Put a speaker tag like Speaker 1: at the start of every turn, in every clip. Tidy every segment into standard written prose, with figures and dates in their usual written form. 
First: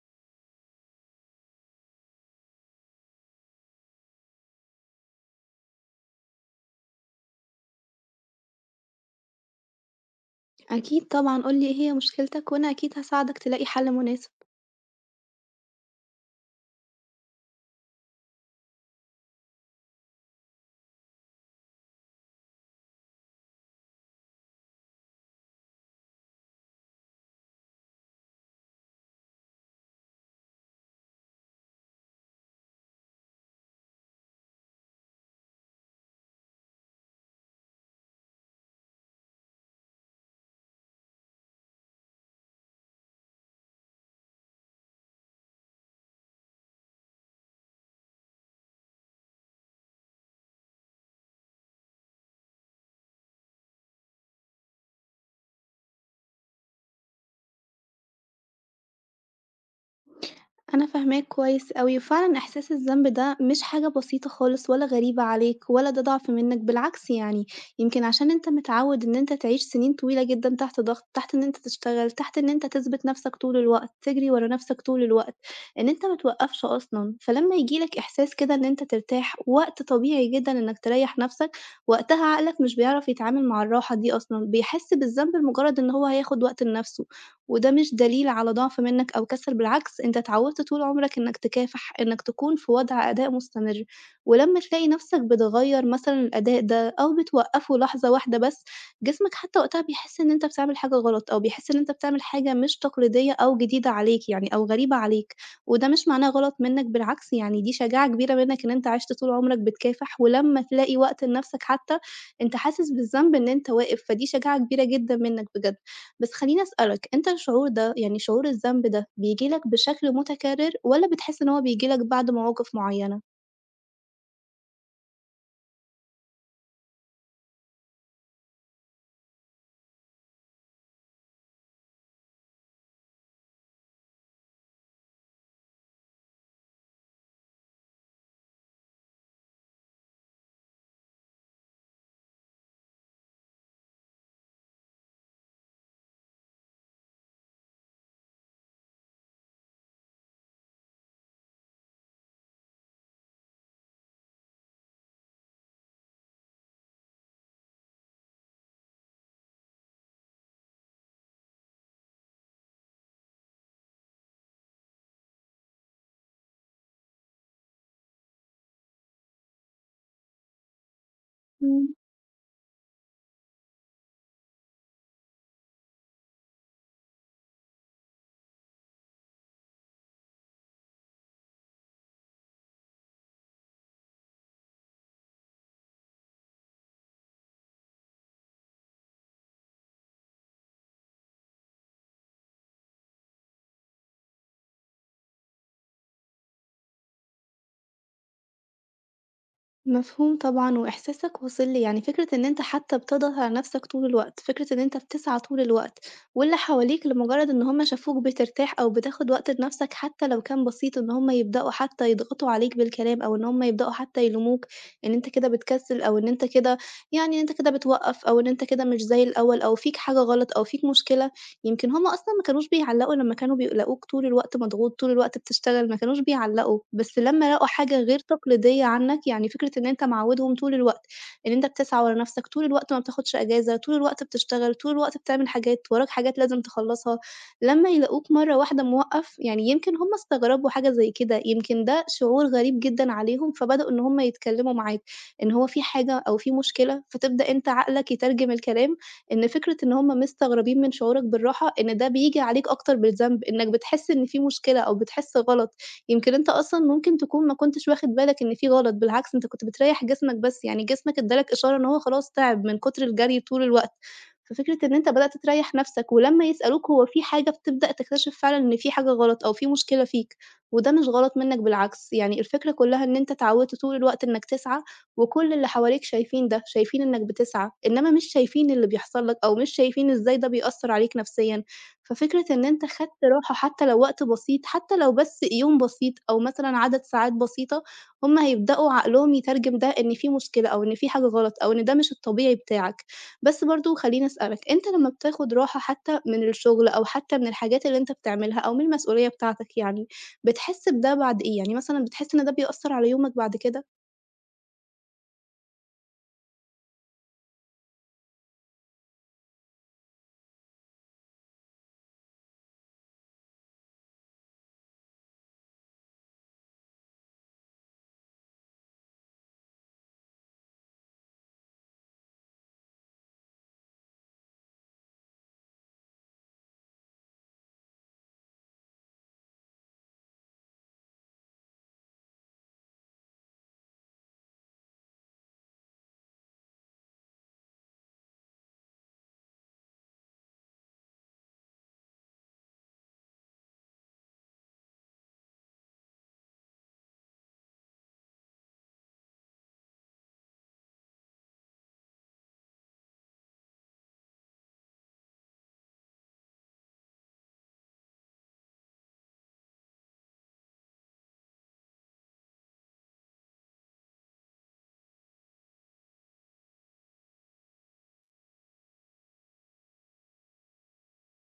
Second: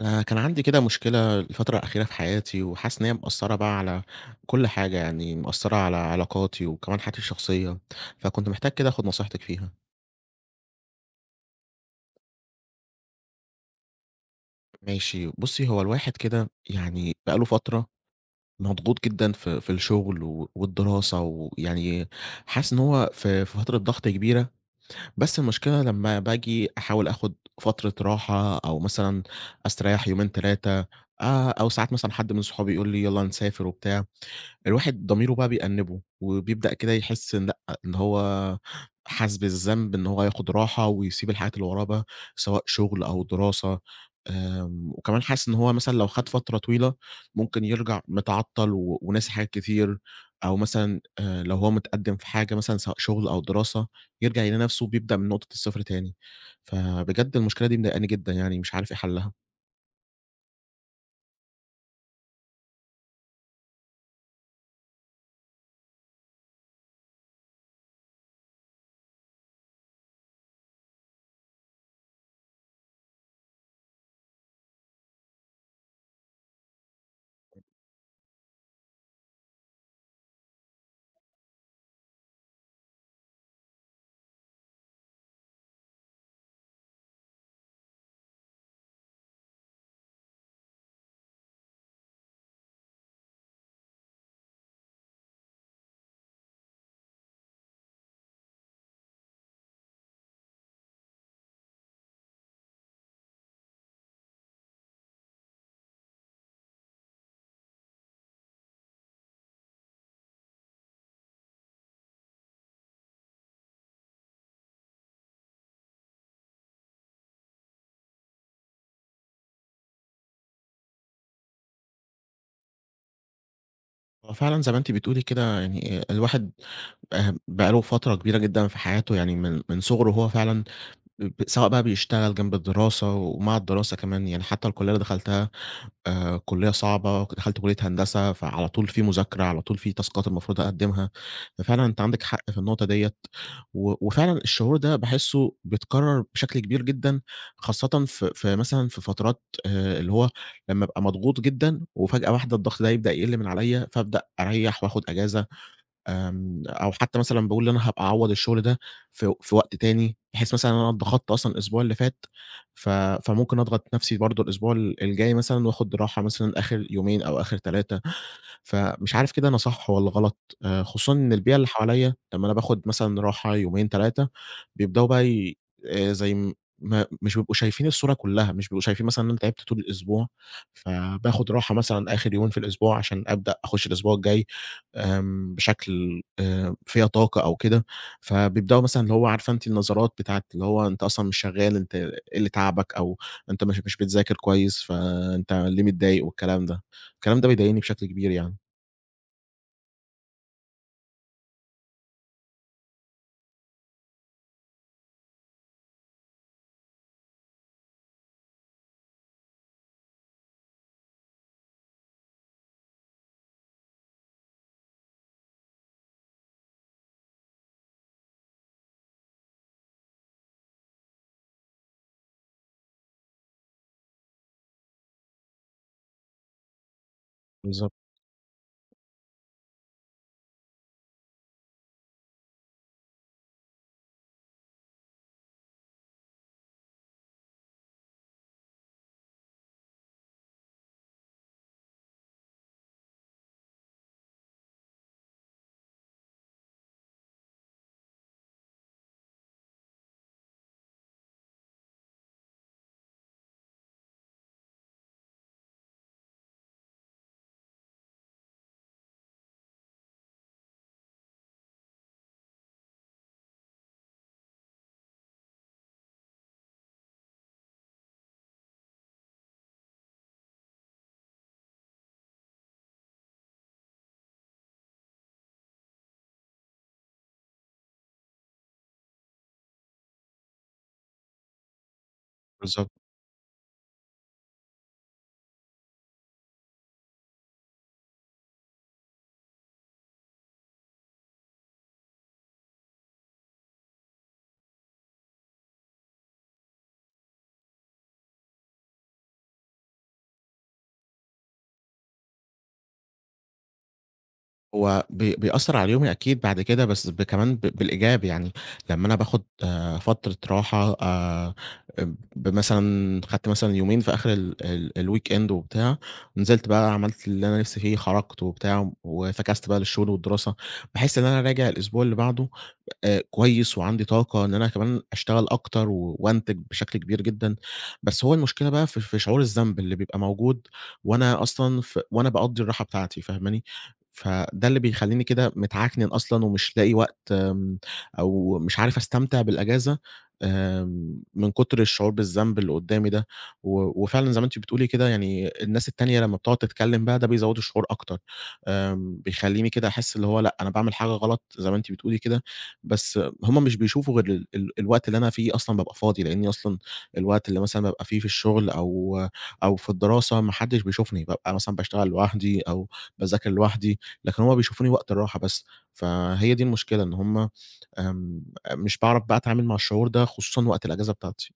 Speaker 1: أنا كان عندي كده مشكلة الفترة الأخيرة في حياتي، وحاسس إن هي مأثّرة بقى على كل حاجة، يعني مأثّرة على علاقاتي وكمان حياتي الشخصية، فكنت محتاج كده آخُد نصيحتِك فيها.
Speaker 2: أكيد طبعًا، قُل لي إيه هي مشكلتك وأنا أكيد هاساعدك تلاقي حل مناسب.
Speaker 1: ماشي، بُصّي، هو الواحد كده يعني بقى له فترة مضغوط جدًا في الشغل والدراسة، ويعني حاسس إن هو في فترة ضغط كبيرة، بس المشكلة لمّا باجي أحاول آخُد فترة راحة أو مثلًا أستريّح يومين، 3 أو ساعات مثلًا حد من صحابي يقول لي يالّا نسافر وبتاع، الواحد ضميره بقى بيأنِّبه، وبيبدأ كده يحس إن لأ، إن هو حاسس بالذنب إن هو ياخد راحة ويسيب الحاجات اللي وراه بقى، سواء شغل أو دراسة. وكمان حاسس إن هو مثلًا لو خد فترة طويلة ممكن يرجع متعطّل وناسي حاجات كتير، أو مثلًا لو هو متقدِّم في حاجة مثلًا سواء شغل أو دراسة، يرجع يلاقي نفسه بيبدأ من نقطة الصفر تاني، فبجد المشكلة دي مضايقاني جدًا يعني مش عارف إيه حلّها.
Speaker 2: أنا فاهماك كويس أوي، وفعلًا إحساس الذنب ده مش حاجة بسيطة خالص ولا غريبة عليك ولا ده ضعف منّك، بالعكس يعني يمكن عشان أنت متعوّد إن أنت تعيش سنين طويلة جدًا تحت ضغط، تحت إن أنت تشتغل، تحت إن أنت تثبت نَفْسك طول الوقت، تجري ورا نَفْسك طول الوقت، إن أنت ما توقّفش أصلًا، فلمّا ييجي لك إحساس كده إن أنت ترتاح وقت طبيعي جدًا إنّك تريّح نَفْسك، وقتها عقلك مش بيعرف يتعامل مع الراحة دي أصلًا، بيحس بالذنب لمجرّد إن هو هياخُد وقت لنَفْسه. وده مش دليل على ضعف منّك أو كسل، بالعكس أنت اتعوّدت طول عمرك إنّك تكافح، إنّك تكون في وضع أداء مستمر، ولمّا تلاقي نَفْسك بتغيّر مثلًا الأداء ده أو بتوقّفه لحظة واحدة بس، جسمك حتى وقتها بيحس إن أنت بتعمل حاجة غلط أو بيحس إن أنت بتعمل حاجة مش تقليدية أو جديدة عليك يعني أو غريبة عليك، وده مش معناه غلط منّك بالعكس يعني دي شجاعة كبيرة منّك إن أنت عِشت طول عمرك بتكافح، ولمّا تلاقي وقت لنَفْسك حتى أنت حاسس بالذنب إن أنت واقف، فدي شجاعة كبيرة جدًا منّك بجد. بس خلّيني أسألك، أنت الشعور ده يعني شعور الذنب ده بييجي لك بشكل متكرر والّا بتحس إن هو بييجي لك بعد مواقف معيّنة؟
Speaker 1: هو فعلًا زي ما أنتِ بتقولي كده يعني آه، الواحد بقى له فترة كبيرة جدًا في حياته، يعني من صغره وهو فعلًا سواء بقى بيشتغل جنب الدراسة ومع الدراسة كمان، يعني حتى الكلية اللي دخلتها كلية صعبة، دخلت كلية هندسة، فعلى طول في مذاكرة، على طول في تاسكات المفروض أقدّمها، ففعلًا أنت عندك حق في النقطة ديّة، وفعلًا الشعور ده باحسه بيتكرر بشكل كبير جدًا، خاصةً في مثلًا في فترات اللي هو لمّا أبقى مضغوط جدًا وفجأة واحدة الضغط ده يبدأ يقل من عليَّ، فابدأ أريّح وآخد أجازة. أو حتى مثلًا باقول أنا هابقى أعوّض الشغل ده في وقت تاني، بحيث مثلًا إن أنا اتضغطت أصلًا الأسبوع اللي فات، ف فممكن أضغط نفسي برضه الأسبوع الجاي مثلًا وآخُد راحة مثلًا آخر يومين أو آخر 3. فمش عارف كده أنا صح والّا غلط؟ خصوصًا إن البيئة اللي
Speaker 2: إمم،
Speaker 1: حواليّا لمّا أنا باخد مثلًا راحة يومين 3 بيبدؤوا بقى ي زي ما مش بيبقوا شايفين الصورة كلّها، مش بيبقوا شايفين مثلًا إن أنا تعبت طول الأسبوع، فباخد راحة مثلًا آخر يومين في الأسبوع عشان أبدأ أخش الأسبوع الجاي بشكل فيّا طاقة أو كده، فبيبدؤوا مثلًا اللي هو عارفة أنتِ النظرات بتاعة اللي هو أنت أصلًا مش شغال، أنت إيه اللي تعبك؟ أو أنت مش بتذاكر كويس، فأنت ليه متضايق والكلام ده، الكلام ده بيضايقني بشكل كبير يعني.
Speaker 2: مفهوم طبعًا وإحساسك واصل لي، يعني فكرة إن أنت حتى بتضغط على نَفْسك طول الوقت، فكرة إن أنت بتسعى طول الوقت واللي حواليك لمجرد إن هم شافوك بترتاح أو بتاخد وقت لنَفْسك حتى لو كان بسيط إن هم يبدؤوا حتى يضغطوا عليك بالكلام أو إن هم يبدؤوا حتى يلوموك إن أنت كده بتكسِّل أو إن أنت كده يعني إن أنت كده بتوقّف أو إن أنت كده مش زي الأول أو فيك حاجة غلط أو فيك مشكلة. يمكن هُم أصلًا ما كانوش بيعلّقوا لمّا كانوا بيلاقوك طول الوقت مضغوط، طول الوقت بتشتغل، ما كانوش بيعلّقوا، بس لمّا لقوا
Speaker 1: بالضبط.
Speaker 2: حاجة غير تقليدية عنّك، يعني فكرة إن أنت معوّدهم طول الوقت إن أنت بتسعى ورا نَفْسك، طول الوقت ما بتاخدش إجازة، طول الوقت بتشتغل، طول الوقت بتعمل حاجات، وراك حاجات لازم تخلّصها، لمّا يلاقوك مرّة واحدة موقّف، يعني يمكن هُم استغربوا حاجة زي كده، يمكن ده شعور غريب جدًا عليهم، فبدؤوا إن هُم يتكلّموا معاك، إن هو في حاجة أو في مشكلة، فتبدأ أنت عقلك يترجم الكلام إن فكرة إن هم مستغربين من شعورك بالراحة، إن ده بييجي عليك أكتر بالذنب، إنك بتحس إن في مشكلة أو بتحس غلط، يمكن أنت أصلًا ممكن تكون ما كنتش واخد بالك إن في غلط، بالعكس أنت كنت بتريّح جسمك بس، يعني جسمك ادّى لك إشارة إن هو خلاص تعب من كتر الجري طول الوقت، ففكرة إن أنت بدأت تريّح نفسك، ولمّا يسألوك هو في حاجة بتبدأ تكتشف فعلًا إن في حاجة غلط أو في مشكلة فيك، وده مش غلط منك بالعكس، يعني الفكرة كلّها إن أنت اتعودت طول الوقت إنك تسعى وكل اللي حواليك شايفين ده، شايفين إنّك بتسعى، إنّما مش شايفين اللي بيحصل لك أو مش شايفين إزاي ده بيأثّر عليك نفسيًا. ففكرة إن أنت
Speaker 1: بالضبط.
Speaker 2: خدت راحة حتى لو وقت بسيط، حتى لو بس يوم بسيط أو مثلًا عدد ساعات بسيطة، هم هيبدؤوا عقلهم يترجم ده إن في مشكلة أو إن في حاجة غلط أو إن ده مش الطبيعي بتاعك. بس برضه خلّيني أسألك، أنت لمّا بتاخد راحة حتى من الشغل أو حتى من الحاجات اللي أنت بتعملها أو من المسؤولية بتاعتك يعني، بتحس بده بعد إيه؟ يعني مثلًا بتحس إن ده بيأثّر على يومك بعد كده؟
Speaker 1: هو بيأثّر على يومي أكيد بعد كده، بس كمان بالإيجاب يعني، لمّا أنا باخد فترة راحة مثلًا خدت مثلًا يومين في آخر ال ال الweekend وبتاع، نزلت بقى عملت اللي أنا نِفْسي فيه، خرجت وبتاع وفكست بقى للشغل والدراسة، باحس إن أنا راجع الأسبوع اللي بعده كويس وعندي طاقة إن أنا كمان أشتغل أكتر وأنتج بشكل كبير جدًا، بس هو المشكلة بقى في شعور الذنب اللي بيبقى موجود وأنا أصلًا وأنا باقضّي الراحة بتاعتي فاهماني؟ فده اللي بيخلّيني كده متعكنن أصلًا ومش لاقي وقت، أو مش عارف أستمتع بالأجازة، من كتر الشعور بالذنب اللي قدّامي ده، وفعلًا زي ما أنتِ بتقولي كده يعني الناس التانية لمّا بتقعد تتكلم بقى ده بيزوّد الشعور أكتر، بيخلّيني كده أحس اللي هو لأ أنا باعمل حاجة غلط زي ما أنتِ بتقولي كده بس هم مش بيشوفوا غير ال ال الوقت اللي أنا فيه أصلًا بابقى فاضي، لإني أصلًا الوقت اللي مثلًا بابقى فيه في الشغل أو في الدراسة ما حدش بيشوفني، بابقى مثلًا باشتغل لوحدي أو باذاكر لوحدي، لكن هم بيشوفوني وقت الراحة بس، فهي دي المشكلة إن هم آمم، مش باعرف بقى أتعامل مع الشعور ده خصوصًا وقت الأجازة بتاعتي.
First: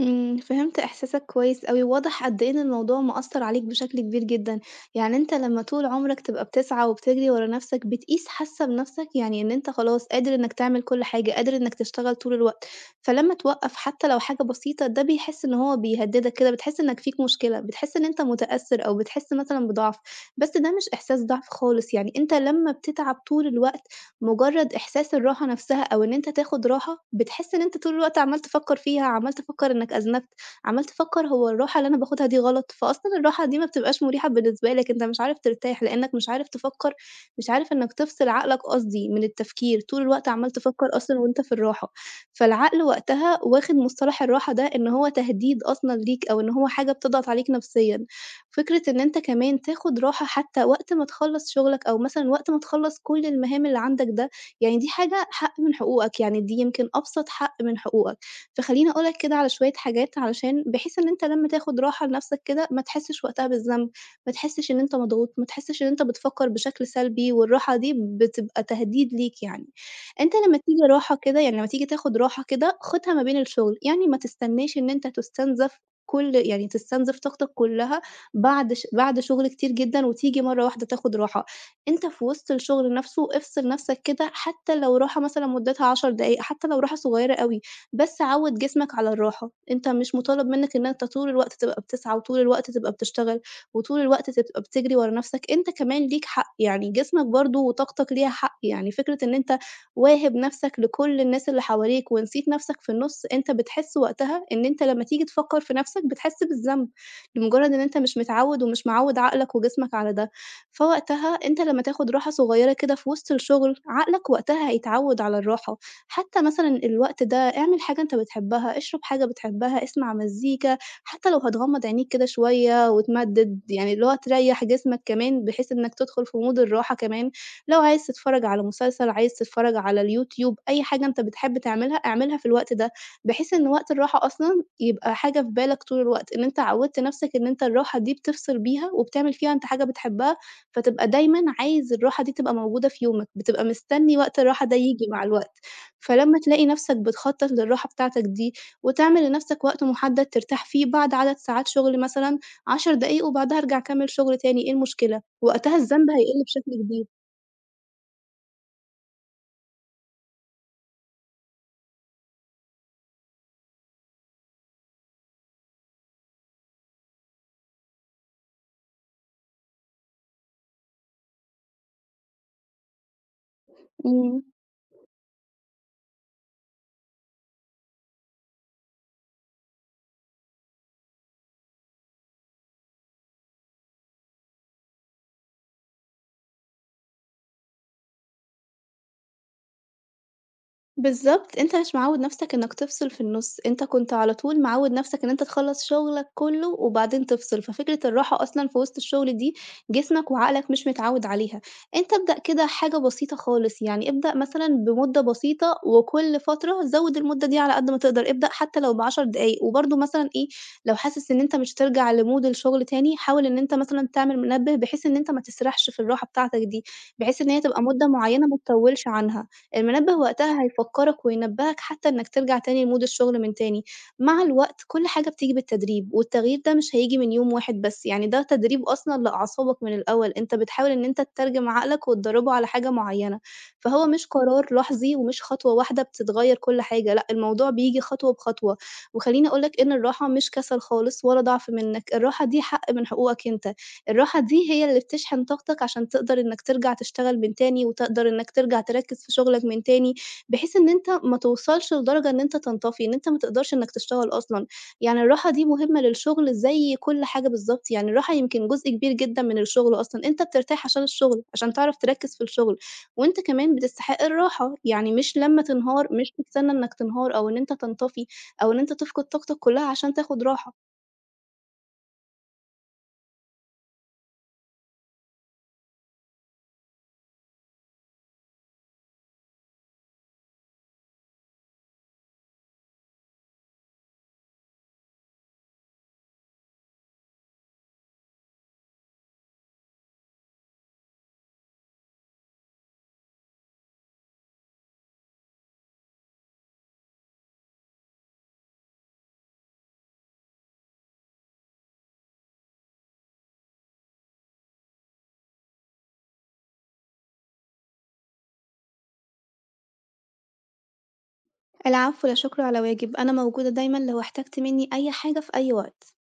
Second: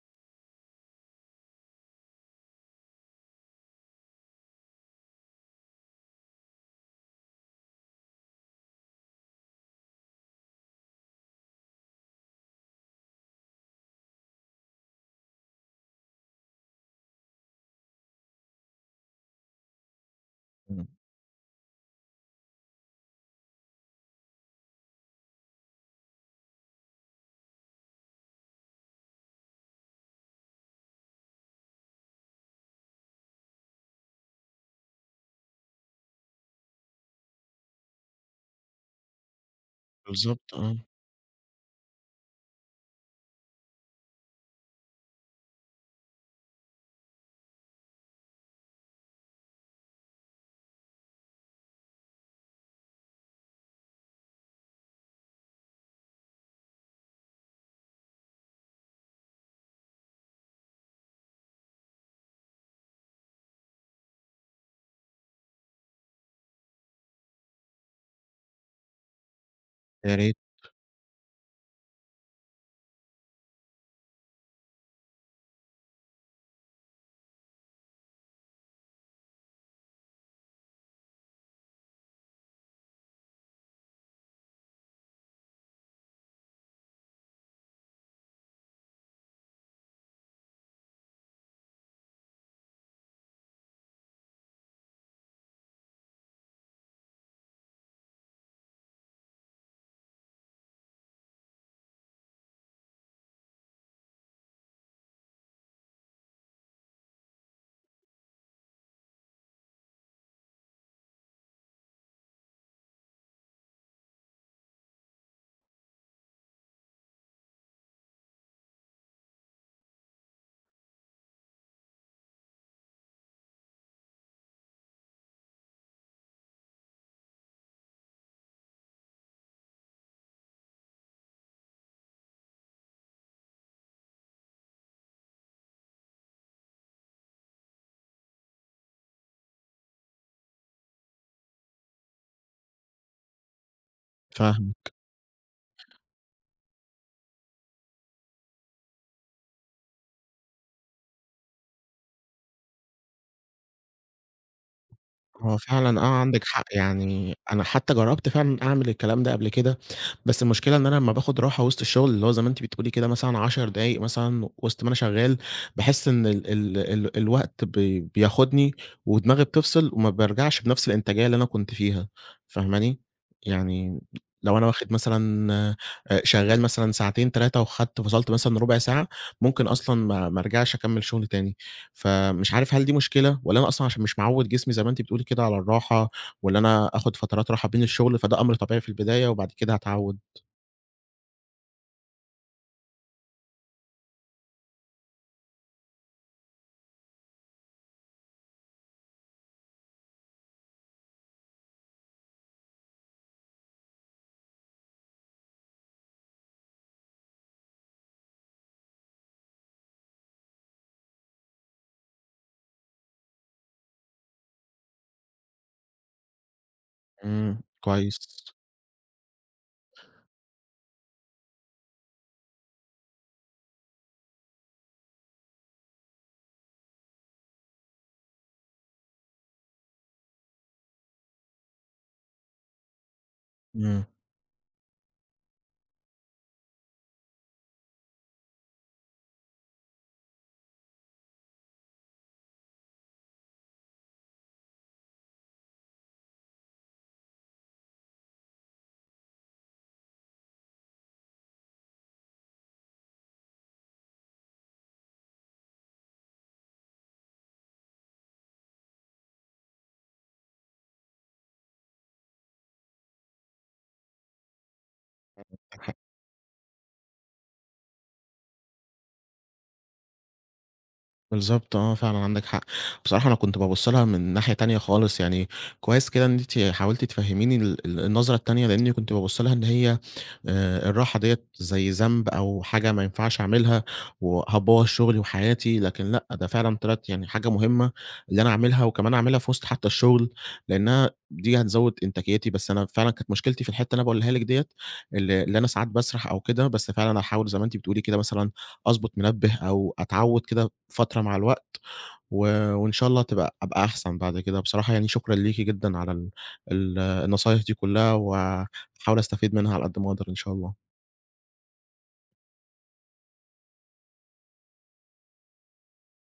Speaker 2: إمم، فهمت إحساسك كويس أوي، واضح قد إيه إن الموضوع مأثّر عليك بشكل كبير جدًا، يعني أنت لمّا طول عمرك تبقى بتسعى وبتجري ورا نَفْسك، بتقيس حاسة بنَفْسك يعني إن أنت خلاص قادر إنّك تعمل كل حاجة، قادر إنّك تشتغل طول الوقت، فلمّا توقّف حتى لو حاجة بسيطة ده بيحس إن هو بيهدّدك كده، بتحس إنّك فيك مشكلة، بتحس إن أنت متأثّر أو بتحس مثلًا بضعف، بس ده
Speaker 1: إمم،
Speaker 2: مش إحساس ضعف خالص، يعني أنت لمّا بتتعب طول الوقت مجرد إحساس الراحة نفسها أو إن أنت تاخد راحة، بتحس إن أنت طول الوقت عمّال تفكّر فيها، عمّال تفكّر إنك أذنبت، عمّال تفكّر هو الراحة اللي أنا باخدها دي غلط، فأصلًا الراحة دي ما بتبقاش مريحة بالنسبة لك، أنت مش عارف ترتاح لإنك مش عارف تفكّر، مش عارف إنك تفصل عقلك قصدي من التفكير، طول الوقت عمّال
Speaker 1: بالضبط آه،
Speaker 2: تفكّر أصلًا وأنت في الراحة، فالعقل وقتها واخد مصطلح الراحة ده إن هو تهديد أصلًا ليك أو إن هو حاجة بتضغط عليك نفسيًا. فكرة إن أنت كمان تاخد راحة حتى وقت ما تخلّص شغلك أو مثلًا وقت ما تخلّص كل المهام اللي عندك ده، يعني دي حاجة حق من حقوقك، يعني دي يمكن أبسط حق من حقوقك. فخلّيني أقول لك كده على شوية حاجات علشان بحيث إن أنت لمّا تاخد راحة لنفسك كده ما تحسّش وقتها بالذنب، ما تحسّش إن أنت مضغوط، ما تحسّش إن أنت بتفكّر بشكل سلبي والراحة دي بتبقى تهديد ليك يعني.
Speaker 1: يا
Speaker 2: أنت
Speaker 1: ريت،
Speaker 2: لمّا تيجي راحة كده يعني لمّا تيجي تاخد راحة كده، خُدها ما بين الشغل، يعني ما تستناش إن أنت تُستنزف كل يعني تستنزف طاقتك كُلّها بعد شغل كتير جدًا وتيجي مرّة واحدة تاخد راحة، أنت في وسط الشغل نَفْسه افصل نَفْسك كده حتى لو راحة مثلًا مُدّتها 10 دقايق، حتى لو راحة صغيّرة أوي، بس عوّد جسمك على الراحة، أنت مش مطالب منّك إن أنت طول الوقت تبقى بتسعى وطول الوقت تبقى بتشتغل وطول الوقت تبقى بتجري ورا نَفْسك، أنت كمان ليك حق، يعني جسمك برضه وطاقتك ليها حق، يعني فكرة إن أنت واهب نَفْسك لكل الناس اللي حواليك ونسيت نَفْسك في النُص، أنت بتحس وقتها إن أنت لمّا تيجي تفكّر في نَفْسك بتحس بالذنب. لمجرد إن أنت مش متعوّد ومش معوّد عقلك وجسمك على ده، فوقتها أنت لمّا تاخد راحة صغيّرة كده في وسط الشغل، عقلك وقتها هيتعوّد على الراحة، حتى مثلًا الوقت ده اعمل حاجة أنت بتحبها، اشرب حاجة بتحبها، اسمع مزيكا، حتى لو هتغمّض عينيك كده شوية وتمدّد، يعني اللي هو تريّح جسمك كمان بحيث إنك تدخل في مود الراحة كمان، لو عايز تتفرّج على مسلسل، عايز تتفرّج على اليوتيوب، أي حاجة أنت بتحب تعملها، اعملها في الوقت ده، بحيث إن وقت الراحة أصلًا يبقى حاجة في بالك طول الوقت، إن أنت عوّدت نَفْسك إن أنت الراحة دي بتفصل بيها وبتعمل فيها أنت حاجة بتحبها، فتبقى دايمًا عايز الراحة دي تبقى موجودة في يومك، بتبقى مستني وقت الراحة ده
Speaker 1: فاهمك.
Speaker 2: ييجي مع الوقت، فلمّا تلاقي نَفْسك بتخطّط للراحة بتاعتك دي وتعمل لنَفْسك وقت محدد ترتاح فيه بعد عدد ساعات شغل مثلًا 10 دقايق وبعدها ارجع كمّل شغل تاني، إيه المشكلة؟
Speaker 1: هو
Speaker 2: وقتها
Speaker 1: فعلًا آه،
Speaker 2: الذنب هيقِل
Speaker 1: عندِك حق،
Speaker 2: بشكل كبير.
Speaker 1: يعني أنا حتى جرّبت فعلًا أعمل الكلام ده قبل كده، بس المشكلة إن أنا لمّا باخد راحة وسط الشغل، اللي هو زي ما أنتِ بتقولي كده مثلًا 10 دقايق مثلًا وسط ما أنا شغال، باحس إن ال ال ال الوقت بياخدني ودماغي بتفصل وما بارجعش بنفس الإنتاجية اللي أنا كنت فيها، فاهماني؟ يعني
Speaker 2: إمم.
Speaker 1: لو أنا واخد مثلًا شغال مثلًا ساعتين، 3 وخدت فصلت مثلًا ربع ساعة، ممكن أصلًا ما أرجعش أكمّل شغل تاني. فمش عارف هل دي مشكلة والّا أنا أصلًا عشان مش معوّد جسمي زي ما أنتِ بتقولي كده على الراحة، والّا أنا آخد فترات راحة بين الشغل فده أمر طبيعي في البداية وبعد كده هاتعوّد؟
Speaker 2: بالضبط، أنت مش معوّد نَفْسك إنّك تفصل في النُص، أنت كنت على طول معوّد نَفْسك إن أنت تخلّص شغلك كُلّه وبعدين تفصل، ففكرة الراحة أصلًا في وسط الشغل دي جسمك وعقلك مش متعوّد عليها، أنت ابدأ كده حاجة بسيطة خالص، يعني ابدأ مثلًا بمدة بسيطة وكل فترة زوِّد المدة دي على قد ما تقدر، ابدأ حتى لو ب10 دقايق، وبرضه مثلًا إيه، لو حاسس إن أنت مش هترجع لmood الشغل تاني، حاول إن أنت مثلًا تعمل منبه بحيث إن أنت ما تسرحش في الراحة بتاعتك دي، بحيث إن هي
Speaker 1: إمم،
Speaker 2: تبقى مدة
Speaker 1: كويس.
Speaker 2: معيّنة ما تطوّلش عنها. المنبه وقتها هيفكّرك وينبّهك حتى إنّك ترجع تاني لمود الشغل من تاني، مع الوقت كل حاجة بتيجي بالتدريب، والتغيير ده مش هييجي من يوم واحد بس، يعني ده تدريب أصلًا لأعصابك من الأول، أنت بتحاول إن أنت تترجم عقلك وتدرّبه على حاجة معيّنة،
Speaker 1: إمم.
Speaker 2: فهو مش قرار لحظي ومش خطوة واحدة بتتغيّر كل حاجة، لأ الموضوع بييجي خطوة بخطوة، وخلّيني أقول لك إن الراحة مش كسل خالص ولا ضعف منّك، الراحة دي حق من حقوقك أنت. الراحة دي هي اللي بتشحن طاقتك عشان تقدر إنك ترجع تشتغل من تاني، وتقدر إنك ترجع تركّز في شغلك من تاني، بحيث إن أنت ما توصلش لدرجة إن أنت تنطفي، إن أنت ما تقدرش إنك تشتغل أصلًا. يعني الراحة دي مهمة للشغل زي كل حاجة بالضبط، يعني الراحة يمكن جزء كبير جدًا من الشغل أصلًا، أنت بترتاح عشان الشغل، عشان تعرف تركّز في الشغل، وأنت كمان بتستحق الراحة، يعني مش لمّا تنهار، مش تستنى إنك تنهار أو إن أنت تنطفي أو إن أنت تفقد طاقتك كلها عشان تاخد راحة.
Speaker 1: بالضبط آه، فعلًا عندِك حق. بصراحة أنا كنت بابُص لها من ناحية تانية خالص، يعني كويس كده إن أنتِ حاولتِ تفهّميني ال ال النظرة التانية، لإنّي كنت بابُص لها إن هي الراحة ديّة زي ذنب أو حاجة ما ينفعش أعملها وهتبوّظ شغلي وحياتي، لكن لأ، ده فعلًا طلعت يعني حاجة مهمة اللي أنا أعملها وكمان أعملها في وسط حتّى الشغل، لإنّها دي هتزوّد إنتاجيتي، بس أنا فعلًا كانت مشكلتي في الحتّة اللي أنا باقولها لِك ديّة، اللي أنا ساعات باسرح أو كده، بس فعلًا هاحاول زي ما أنتِ بتقولي كده مثلًا أضبط منبه أو أتعوّد كده فترة مع الوقت، و وإن شاء الله أبقى أحسن بعد كده. بصراحة يعني شكرًا ليكِ جدًا على ال ال النصايح دي كلّها، وهاحاول أستفيد منها على قد ما أقدر إن شاء الله.
Speaker 2: العفو، لا شكر على واجب، أنا موجودة دايمًا لو احتجت مني أي حاجة في أي وقت.